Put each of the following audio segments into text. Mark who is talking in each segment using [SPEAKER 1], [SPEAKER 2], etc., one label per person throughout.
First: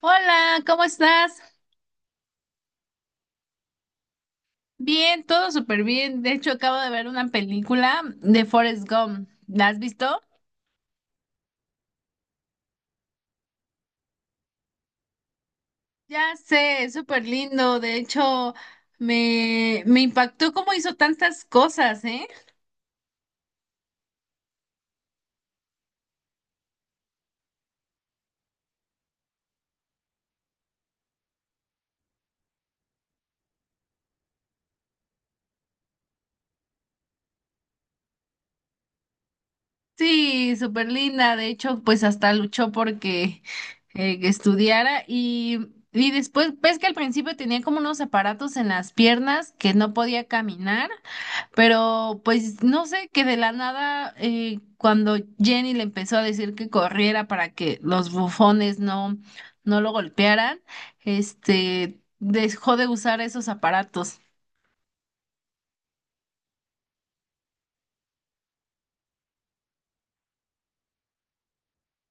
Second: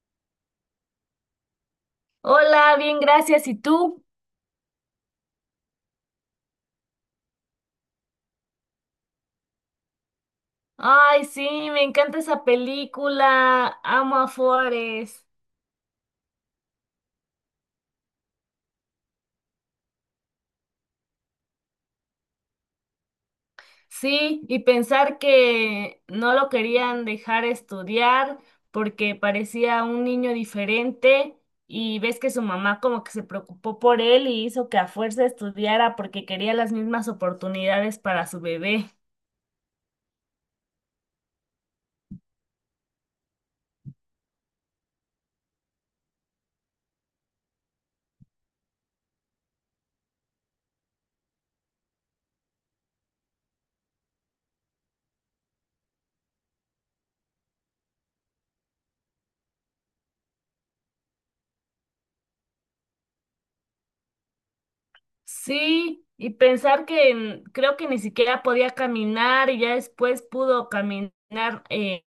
[SPEAKER 1] Hola, ¿cómo estás?
[SPEAKER 2] Hola, bien, gracias. ¿Y tú?
[SPEAKER 1] Bien, todo súper bien. De hecho, acabo de ver una película de Forrest Gump. ¿La has visto?
[SPEAKER 2] Ay, sí, me encanta esa película. Amo a Forrest.
[SPEAKER 1] Ya sé, es súper lindo. De hecho, me impactó cómo hizo tantas cosas, ¿eh?
[SPEAKER 2] Sí, y pensar que no lo querían dejar estudiar porque parecía un niño diferente y ves que su mamá como que se preocupó por él y hizo que a fuerza estudiara porque quería las mismas oportunidades para su bebé.
[SPEAKER 1] Sí, súper linda. De hecho, pues hasta luchó porque que estudiara y después, ves que al principio tenía como unos aparatos en las piernas que no podía caminar. Pero pues no sé, que de la nada, cuando Jenny le empezó a decir que corriera para que los bufones no lo golpearan, este dejó de usar esos aparatos.
[SPEAKER 2] Sí, y pensar que mm, creo que ni siquiera podía caminar y ya después pudo caminar. eh,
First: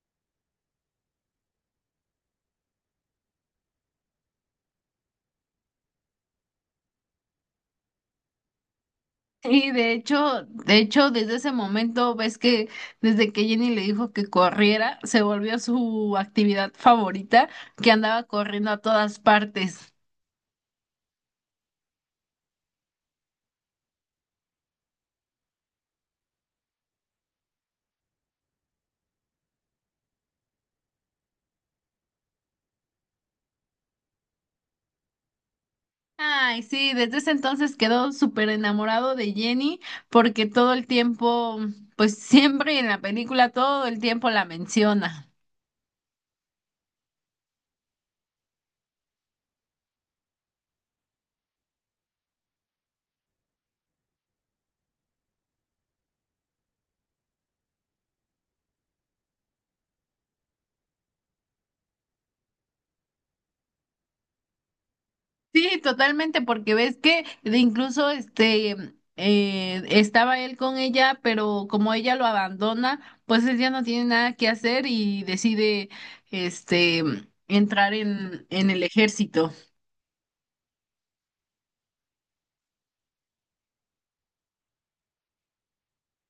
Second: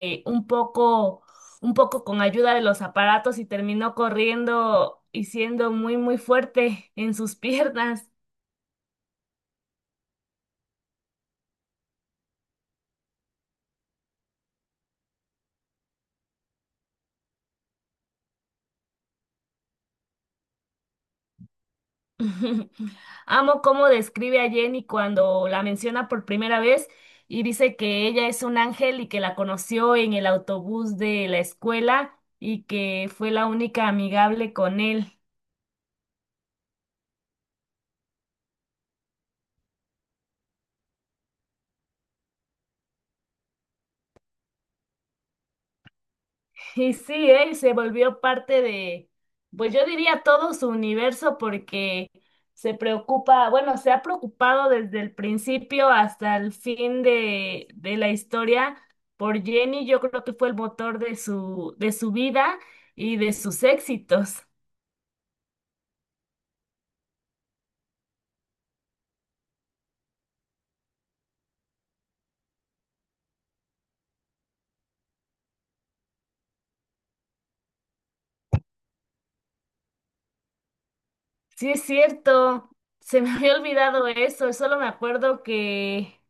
[SPEAKER 2] un poco, un poco con ayuda de los aparatos y terminó corriendo y siendo muy, muy fuerte en sus piernas.
[SPEAKER 1] Y de hecho, desde ese momento ves que desde que Jenny le dijo que corriera, se volvió su actividad favorita, que andaba corriendo a todas partes.
[SPEAKER 2] Amo cómo describe a Jenny cuando la menciona por primera vez y dice que ella es un ángel y que la conoció en el autobús de la escuela y que fue la única amigable con él.
[SPEAKER 1] Ay, sí, desde ese entonces quedó súper enamorado de Jenny porque todo el tiempo, pues siempre en la película, todo el tiempo la menciona.
[SPEAKER 2] Y sí, él se volvió parte de, pues yo diría todo su universo porque se preocupa, bueno, se ha preocupado desde el principio hasta el fin de la historia por Jenny. Yo creo que fue el motor de su vida y de sus éxitos.
[SPEAKER 1] Sí, totalmente, porque ves que de incluso estaba él con ella, pero como ella lo abandona, pues él ya no tiene nada que hacer y decide este entrar en el ejército.
[SPEAKER 2] Sí, es cierto, se me había olvidado eso, solo me acuerdo que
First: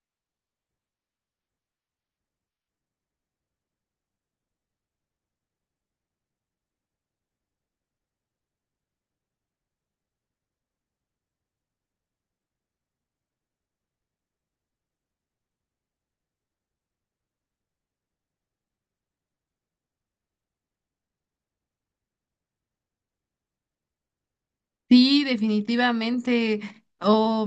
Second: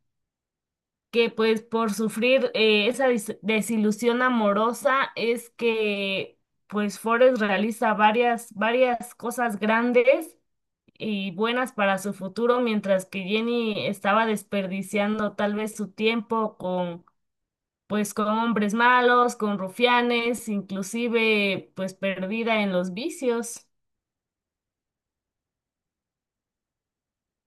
[SPEAKER 2] que pues por sufrir esa desilusión amorosa es que pues Forrest realiza varias, varias cosas grandes y buenas para su futuro, mientras que Jenny estaba desperdiciando tal vez su tiempo con pues con hombres malos, con rufianes, inclusive pues perdida en los vicios.
[SPEAKER 1] Sí, definitivamente. O,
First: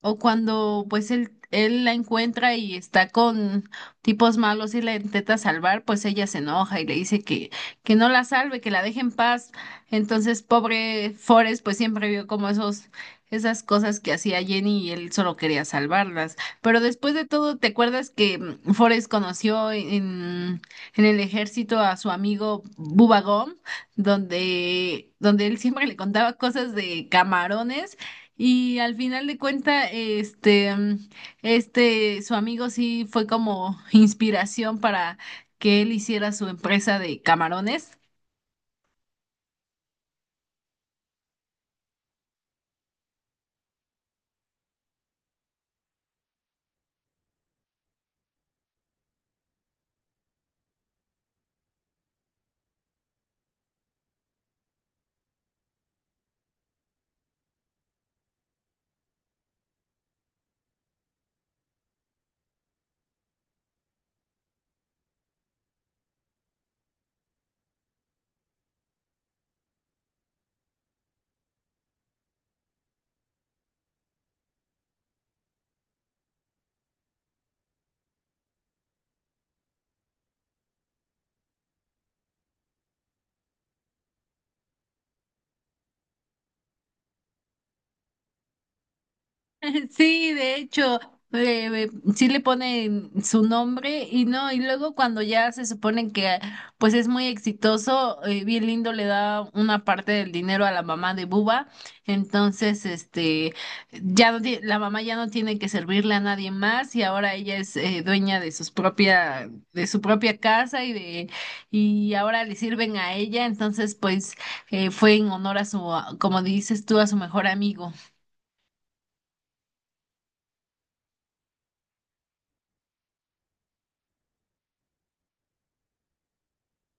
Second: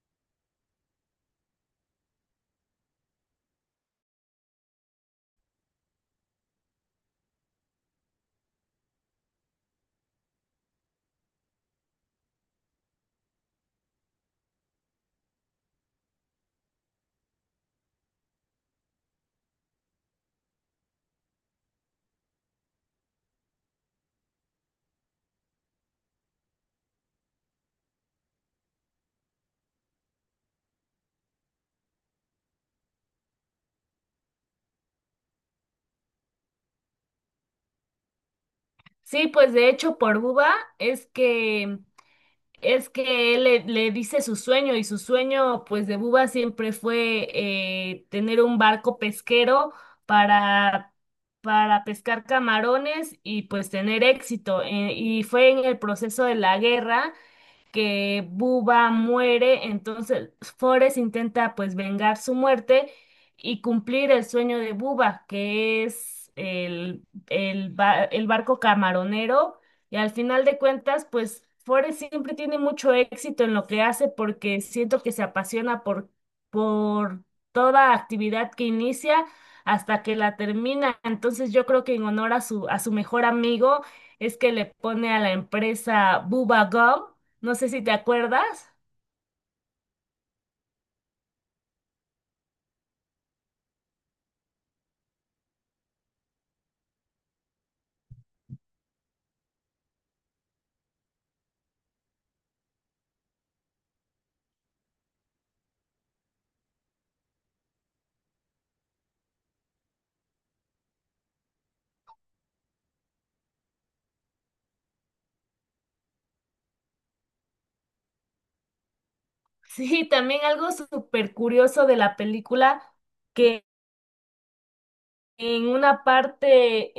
[SPEAKER 1] o cuando pues él la encuentra y está con tipos malos y la intenta salvar, pues ella se enoja y le dice que no la salve, que la deje en paz. Entonces, pobre Forrest, pues siempre vio como esas cosas que hacía Jenny y él solo quería salvarlas. Pero después de todo, ¿te acuerdas que Forrest conoció en el ejército a su amigo Bubba Gump? Donde donde, él siempre le contaba cosas de camarones y al final de cuenta, su amigo sí fue como inspiración para que él hiciera su empresa de camarones.
[SPEAKER 2] Sí, pues de hecho por Buba es que es que él le dice su sueño y su sueño pues de Buba siempre fue tener un barco pesquero para, para pescar camarones y pues tener éxito. Y fue en el proceso de la guerra que Buba muere, entonces Forrest intenta pues vengar su muerte y cumplir el sueño de Buba, que es el barco camaronero, y al final de cuentas pues Forrest siempre tiene mucho éxito en lo que hace porque siento que se apasiona por toda actividad que inicia hasta que la termina. Entonces yo creo que en honor a su mejor amigo es que le pone a la empresa Bubba Gum, no sé si te acuerdas.
[SPEAKER 1] Sí, de hecho, sí le ponen su nombre y no, y luego cuando ya se supone que pues es muy exitoso, bien lindo le da una parte del dinero a la mamá de Buba, entonces este ya no ti- la mamá ya no tiene que servirle a nadie más y ahora ella es dueña de sus propia de su propia casa y de y ahora le sirven a ella, entonces pues fue en honor a su como dices tú a su mejor amigo.
[SPEAKER 2] Sí, también algo súper curioso de la película, que en una parte,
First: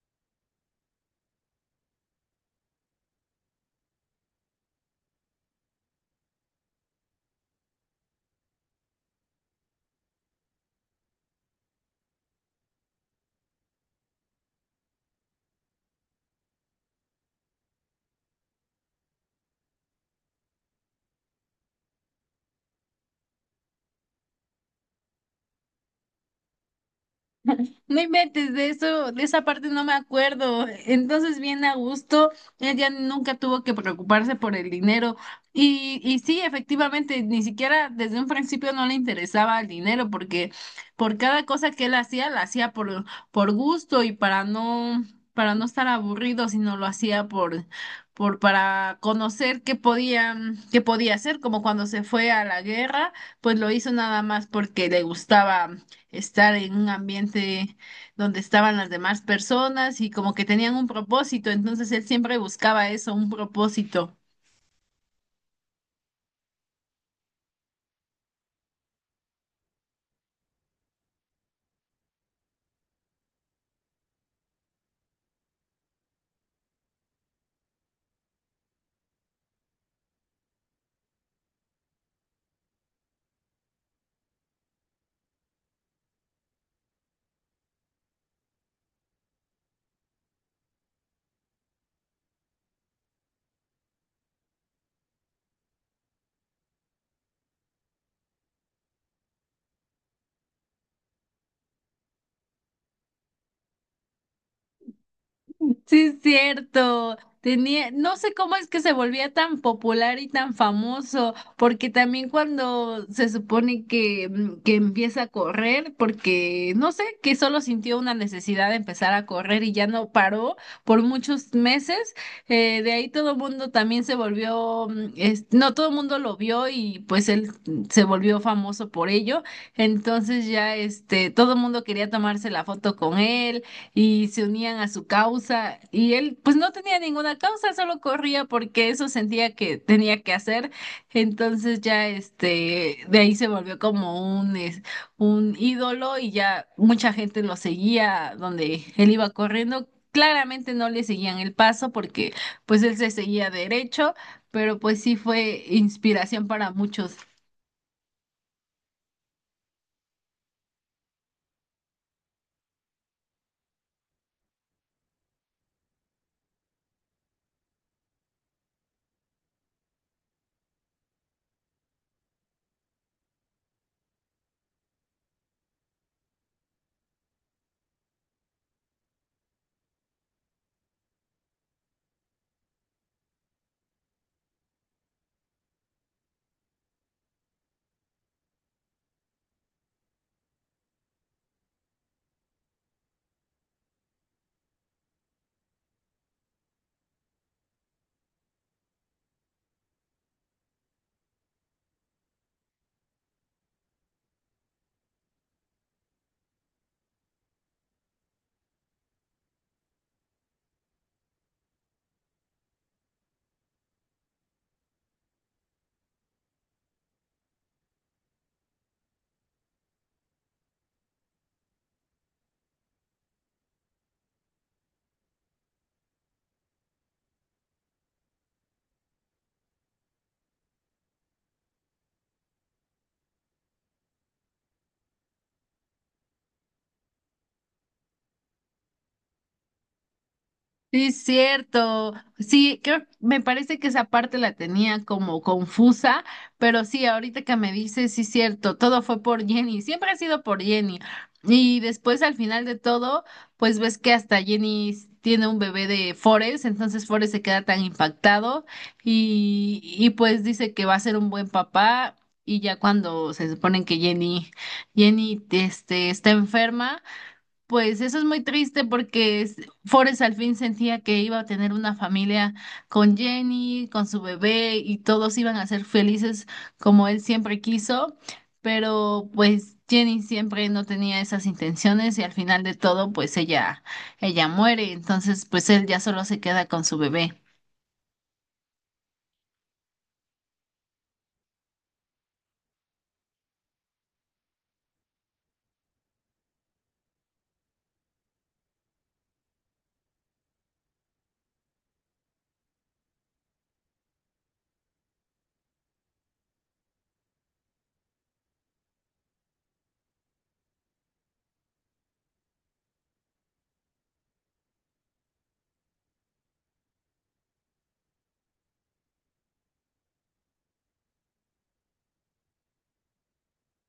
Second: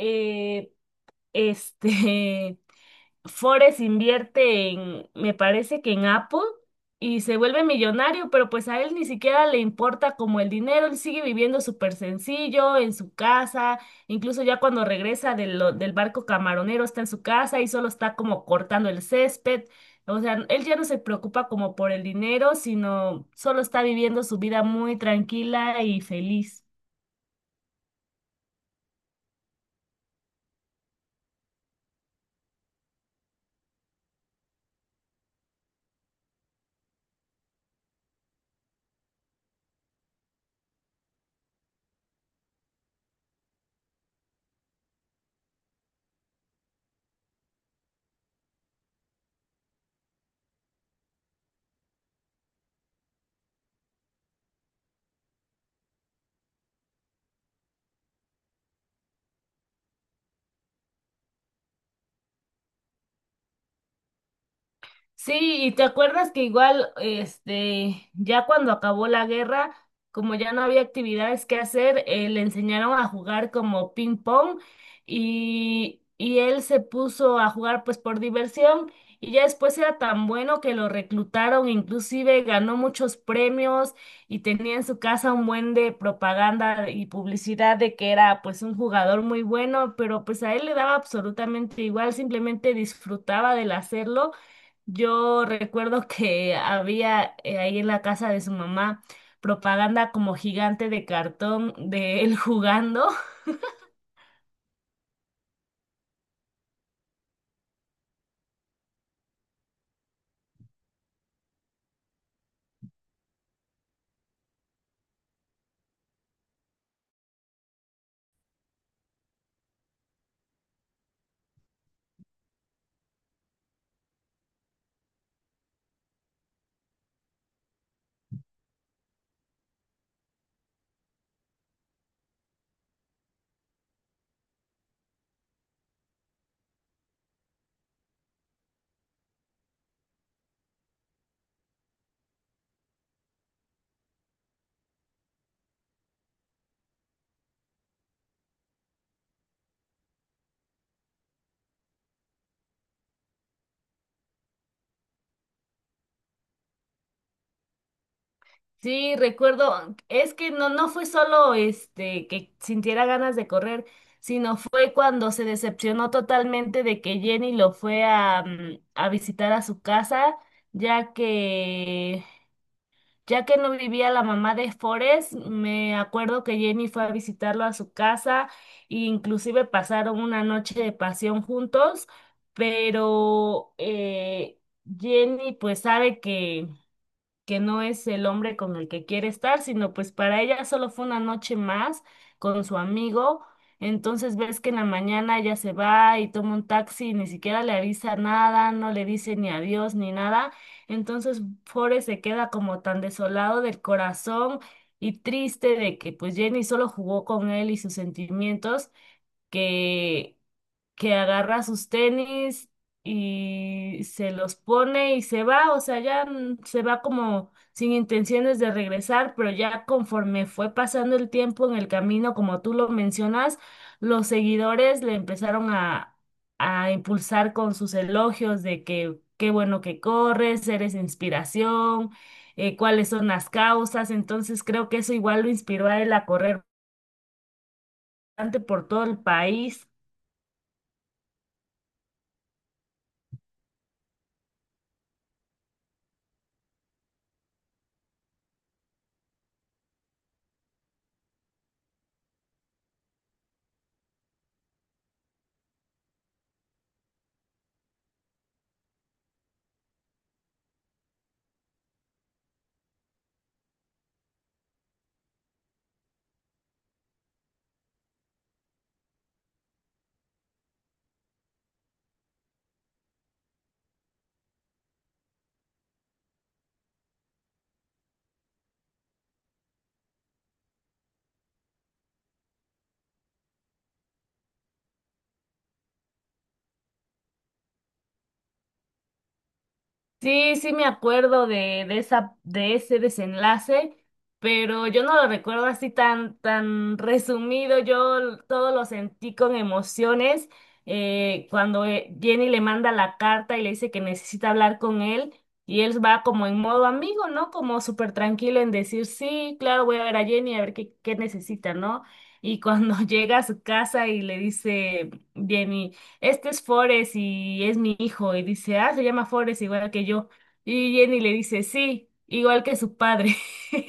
[SPEAKER 2] este, Forrest invierte en, me parece que en Apple, y se vuelve millonario, pero pues a él ni siquiera le importa como el dinero, él sigue viviendo súper sencillo en su casa, incluso ya cuando regresa del barco camaronero está en su casa y solo está como cortando el césped. O sea, él ya no se preocupa como por el dinero, sino solo está viviendo su vida muy tranquila y feliz.
[SPEAKER 1] No inventes de eso, de esa parte no me acuerdo. Entonces, bien a gusto, ella nunca tuvo que preocuparse por el dinero. Y sí, efectivamente, ni siquiera desde un principio no le interesaba el dinero, porque por cada cosa que él hacía, la hacía por gusto y para para no estar aburrido, sino lo hacía para conocer qué qué podía hacer, como cuando se fue a la guerra, pues lo hizo nada más porque le gustaba estar en un ambiente donde estaban las demás personas y como que tenían un propósito, entonces él siempre buscaba eso, un propósito.
[SPEAKER 2] Sí, y te acuerdas que igual, este, ya cuando acabó la guerra, como ya no había actividades que hacer, le enseñaron a jugar como ping pong y él se puso a jugar pues por diversión, y ya después era tan bueno que lo reclutaron, inclusive ganó muchos premios y tenía en su casa un buen de propaganda y publicidad de que era pues un jugador muy bueno, pero pues a él le daba absolutamente igual, simplemente disfrutaba del hacerlo. Yo recuerdo que había ahí en la casa de su mamá propaganda como gigante de cartón de él jugando.
[SPEAKER 1] Sí, es cierto. Tenía, no sé cómo es que se volvía tan popular y tan famoso, porque también cuando se supone que, que empieza a correr, porque no sé, que solo sintió una necesidad de empezar a correr y ya no paró por muchos meses, de ahí todo el mundo también se volvió, es- no todo el mundo lo vio y pues él se volvió famoso por ello, entonces ya este, todo el mundo quería tomarse la foto con él y se unían a su causa y él pues no tenía ninguna causa, solo corría porque eso sentía que tenía que hacer. Entonces ya este de ahí se volvió como un es- un ídolo y ya mucha gente lo seguía donde él iba corriendo. Claramente no le seguían el paso porque pues él se seguía derecho, pero pues sí fue inspiración para muchos.
[SPEAKER 2] Sí, recuerdo, es que no, no fue solo este que sintiera ganas de correr, sino fue cuando se decepcionó totalmente de que Jenny lo fue a, mm, a visitar a su casa, ya que ya que no vivía la mamá de Forrest, me acuerdo que Jenny fue a visitarlo a su casa e inclusive pasaron una noche de pasión juntos, pero Jenny pues sabe que no es el hombre con el que quiere estar, sino pues para ella solo fue una noche más con su amigo. Entonces ves que en la mañana ella se va y toma un taxi y ni siquiera le avisa nada, no le dice ni adiós ni nada. Entonces Forrest se queda como tan desolado del corazón y triste de que pues Jenny solo jugó con él y sus sentimientos, que que agarra sus tenis y se los pone y se va. O sea, ya se va como sin intenciones de regresar, pero ya conforme fue pasando el tiempo en el camino, como tú lo mencionas, los seguidores le empezaron a impulsar con sus elogios de que qué bueno que corres, eres inspiración, cuáles son las causas. Entonces creo que eso igual lo inspiró a él a correr bastante por todo el país.
[SPEAKER 1] Sí, es cierto. Sí, creo, me parece que esa parte la tenía como confusa, pero sí, ahorita que me dices, sí, es cierto, todo fue por Jenny, siempre ha sido por Jenny. Y después al final de todo, pues ves que hasta Jenny tiene un bebé de Forrest, entonces Forrest se queda tan impactado y pues dice que va a ser un buen papá. Y ya cuando se suponen que Jenny, este, está enferma. Pues eso es muy triste porque es- Forrest al fin sentía que iba a tener una familia con Jenny, con su bebé y todos iban a ser felices como él siempre quiso, pero pues Jenny siempre no tenía esas intenciones y al final de todo pues ella muere, entonces pues él ya solo se queda con su bebé.
[SPEAKER 2] Sí, sí me acuerdo de esa, de ese desenlace, pero yo no lo recuerdo así tan, tan resumido. Yo todo lo sentí con emociones. Cuando Jenny le manda la carta y le dice que necesita hablar con él, y él va como en modo amigo, ¿no? Como súper tranquilo en decir, sí, claro, voy a ver a Jenny a ver qué, qué necesita, ¿no? Y cuando llega a su casa y le dice Jenny, este es Forrest y es mi hijo. Y dice, ah, se llama Forrest igual que yo. Y Jenny le dice, sí, igual que su padre.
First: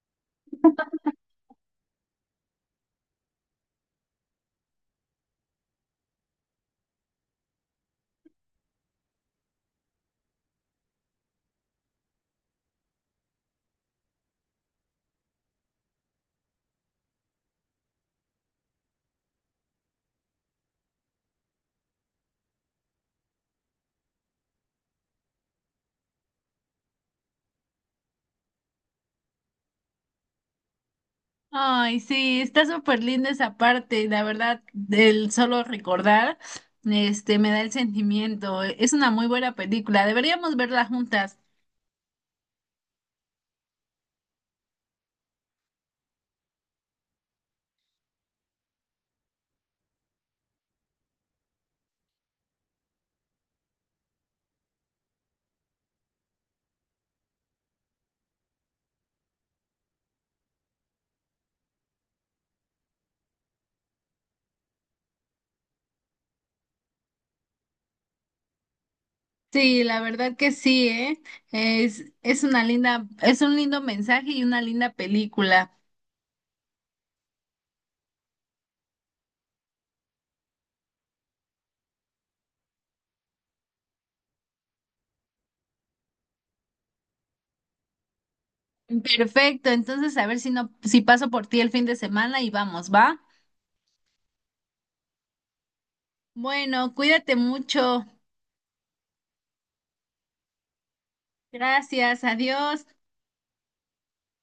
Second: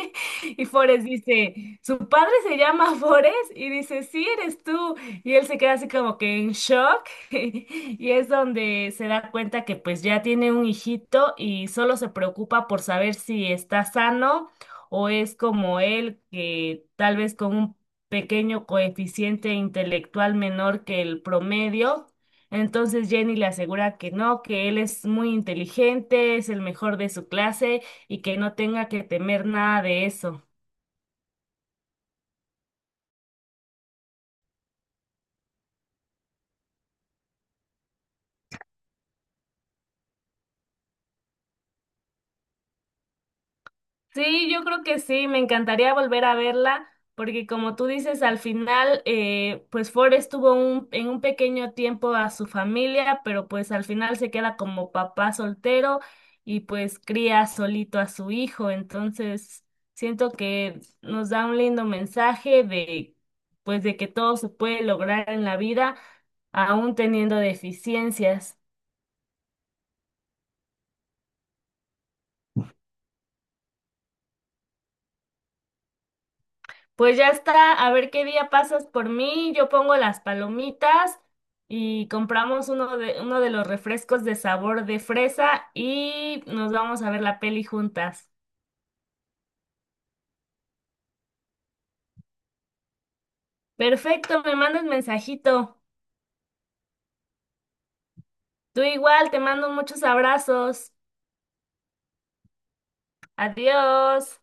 [SPEAKER 2] Y Forrest dice, ¿su padre se llama Forrest? Y dice, sí, eres tú. Y él se queda así como que en shock. Y es donde se da cuenta que pues ya tiene un hijito y solo se preocupa por saber si está sano o es como él, que tal vez con un pequeño coeficiente intelectual menor que el promedio. Entonces Jenny le asegura que no, que él es muy inteligente, es el mejor de su clase y que no tenga que temer nada de eso.
[SPEAKER 1] Ay, sí, está súper linda esa parte, la verdad, del solo recordar, este, me da el sentimiento. Es una muy buena película, deberíamos verla juntas.
[SPEAKER 2] Sí, yo creo que sí, me encantaría volver a verla, porque como tú dices, al final, pues Ford estuvo en un pequeño tiempo a su familia, pero pues al final se queda como papá soltero y pues cría solito a su hijo. Entonces siento que nos da un lindo mensaje de, pues de que todo se puede lograr en la vida, aún teniendo deficiencias.
[SPEAKER 1] Sí, la verdad que sí, ¿eh? Es una linda, es un lindo mensaje y una linda película.
[SPEAKER 2] Pues ya está, a ver qué día pasas por mí, yo pongo las palomitas y compramos uno de los refrescos de sabor de fresa y nos vamos a ver la peli juntas.
[SPEAKER 1] Perfecto, entonces a ver si no, si paso por ti el fin de semana y vamos, ¿va?
[SPEAKER 2] Perfecto, me mandas mensajito.
[SPEAKER 1] Bueno, cuídate mucho.
[SPEAKER 2] Tú igual, te mando muchos abrazos.
[SPEAKER 1] Gracias, adiós.
[SPEAKER 2] Adiós.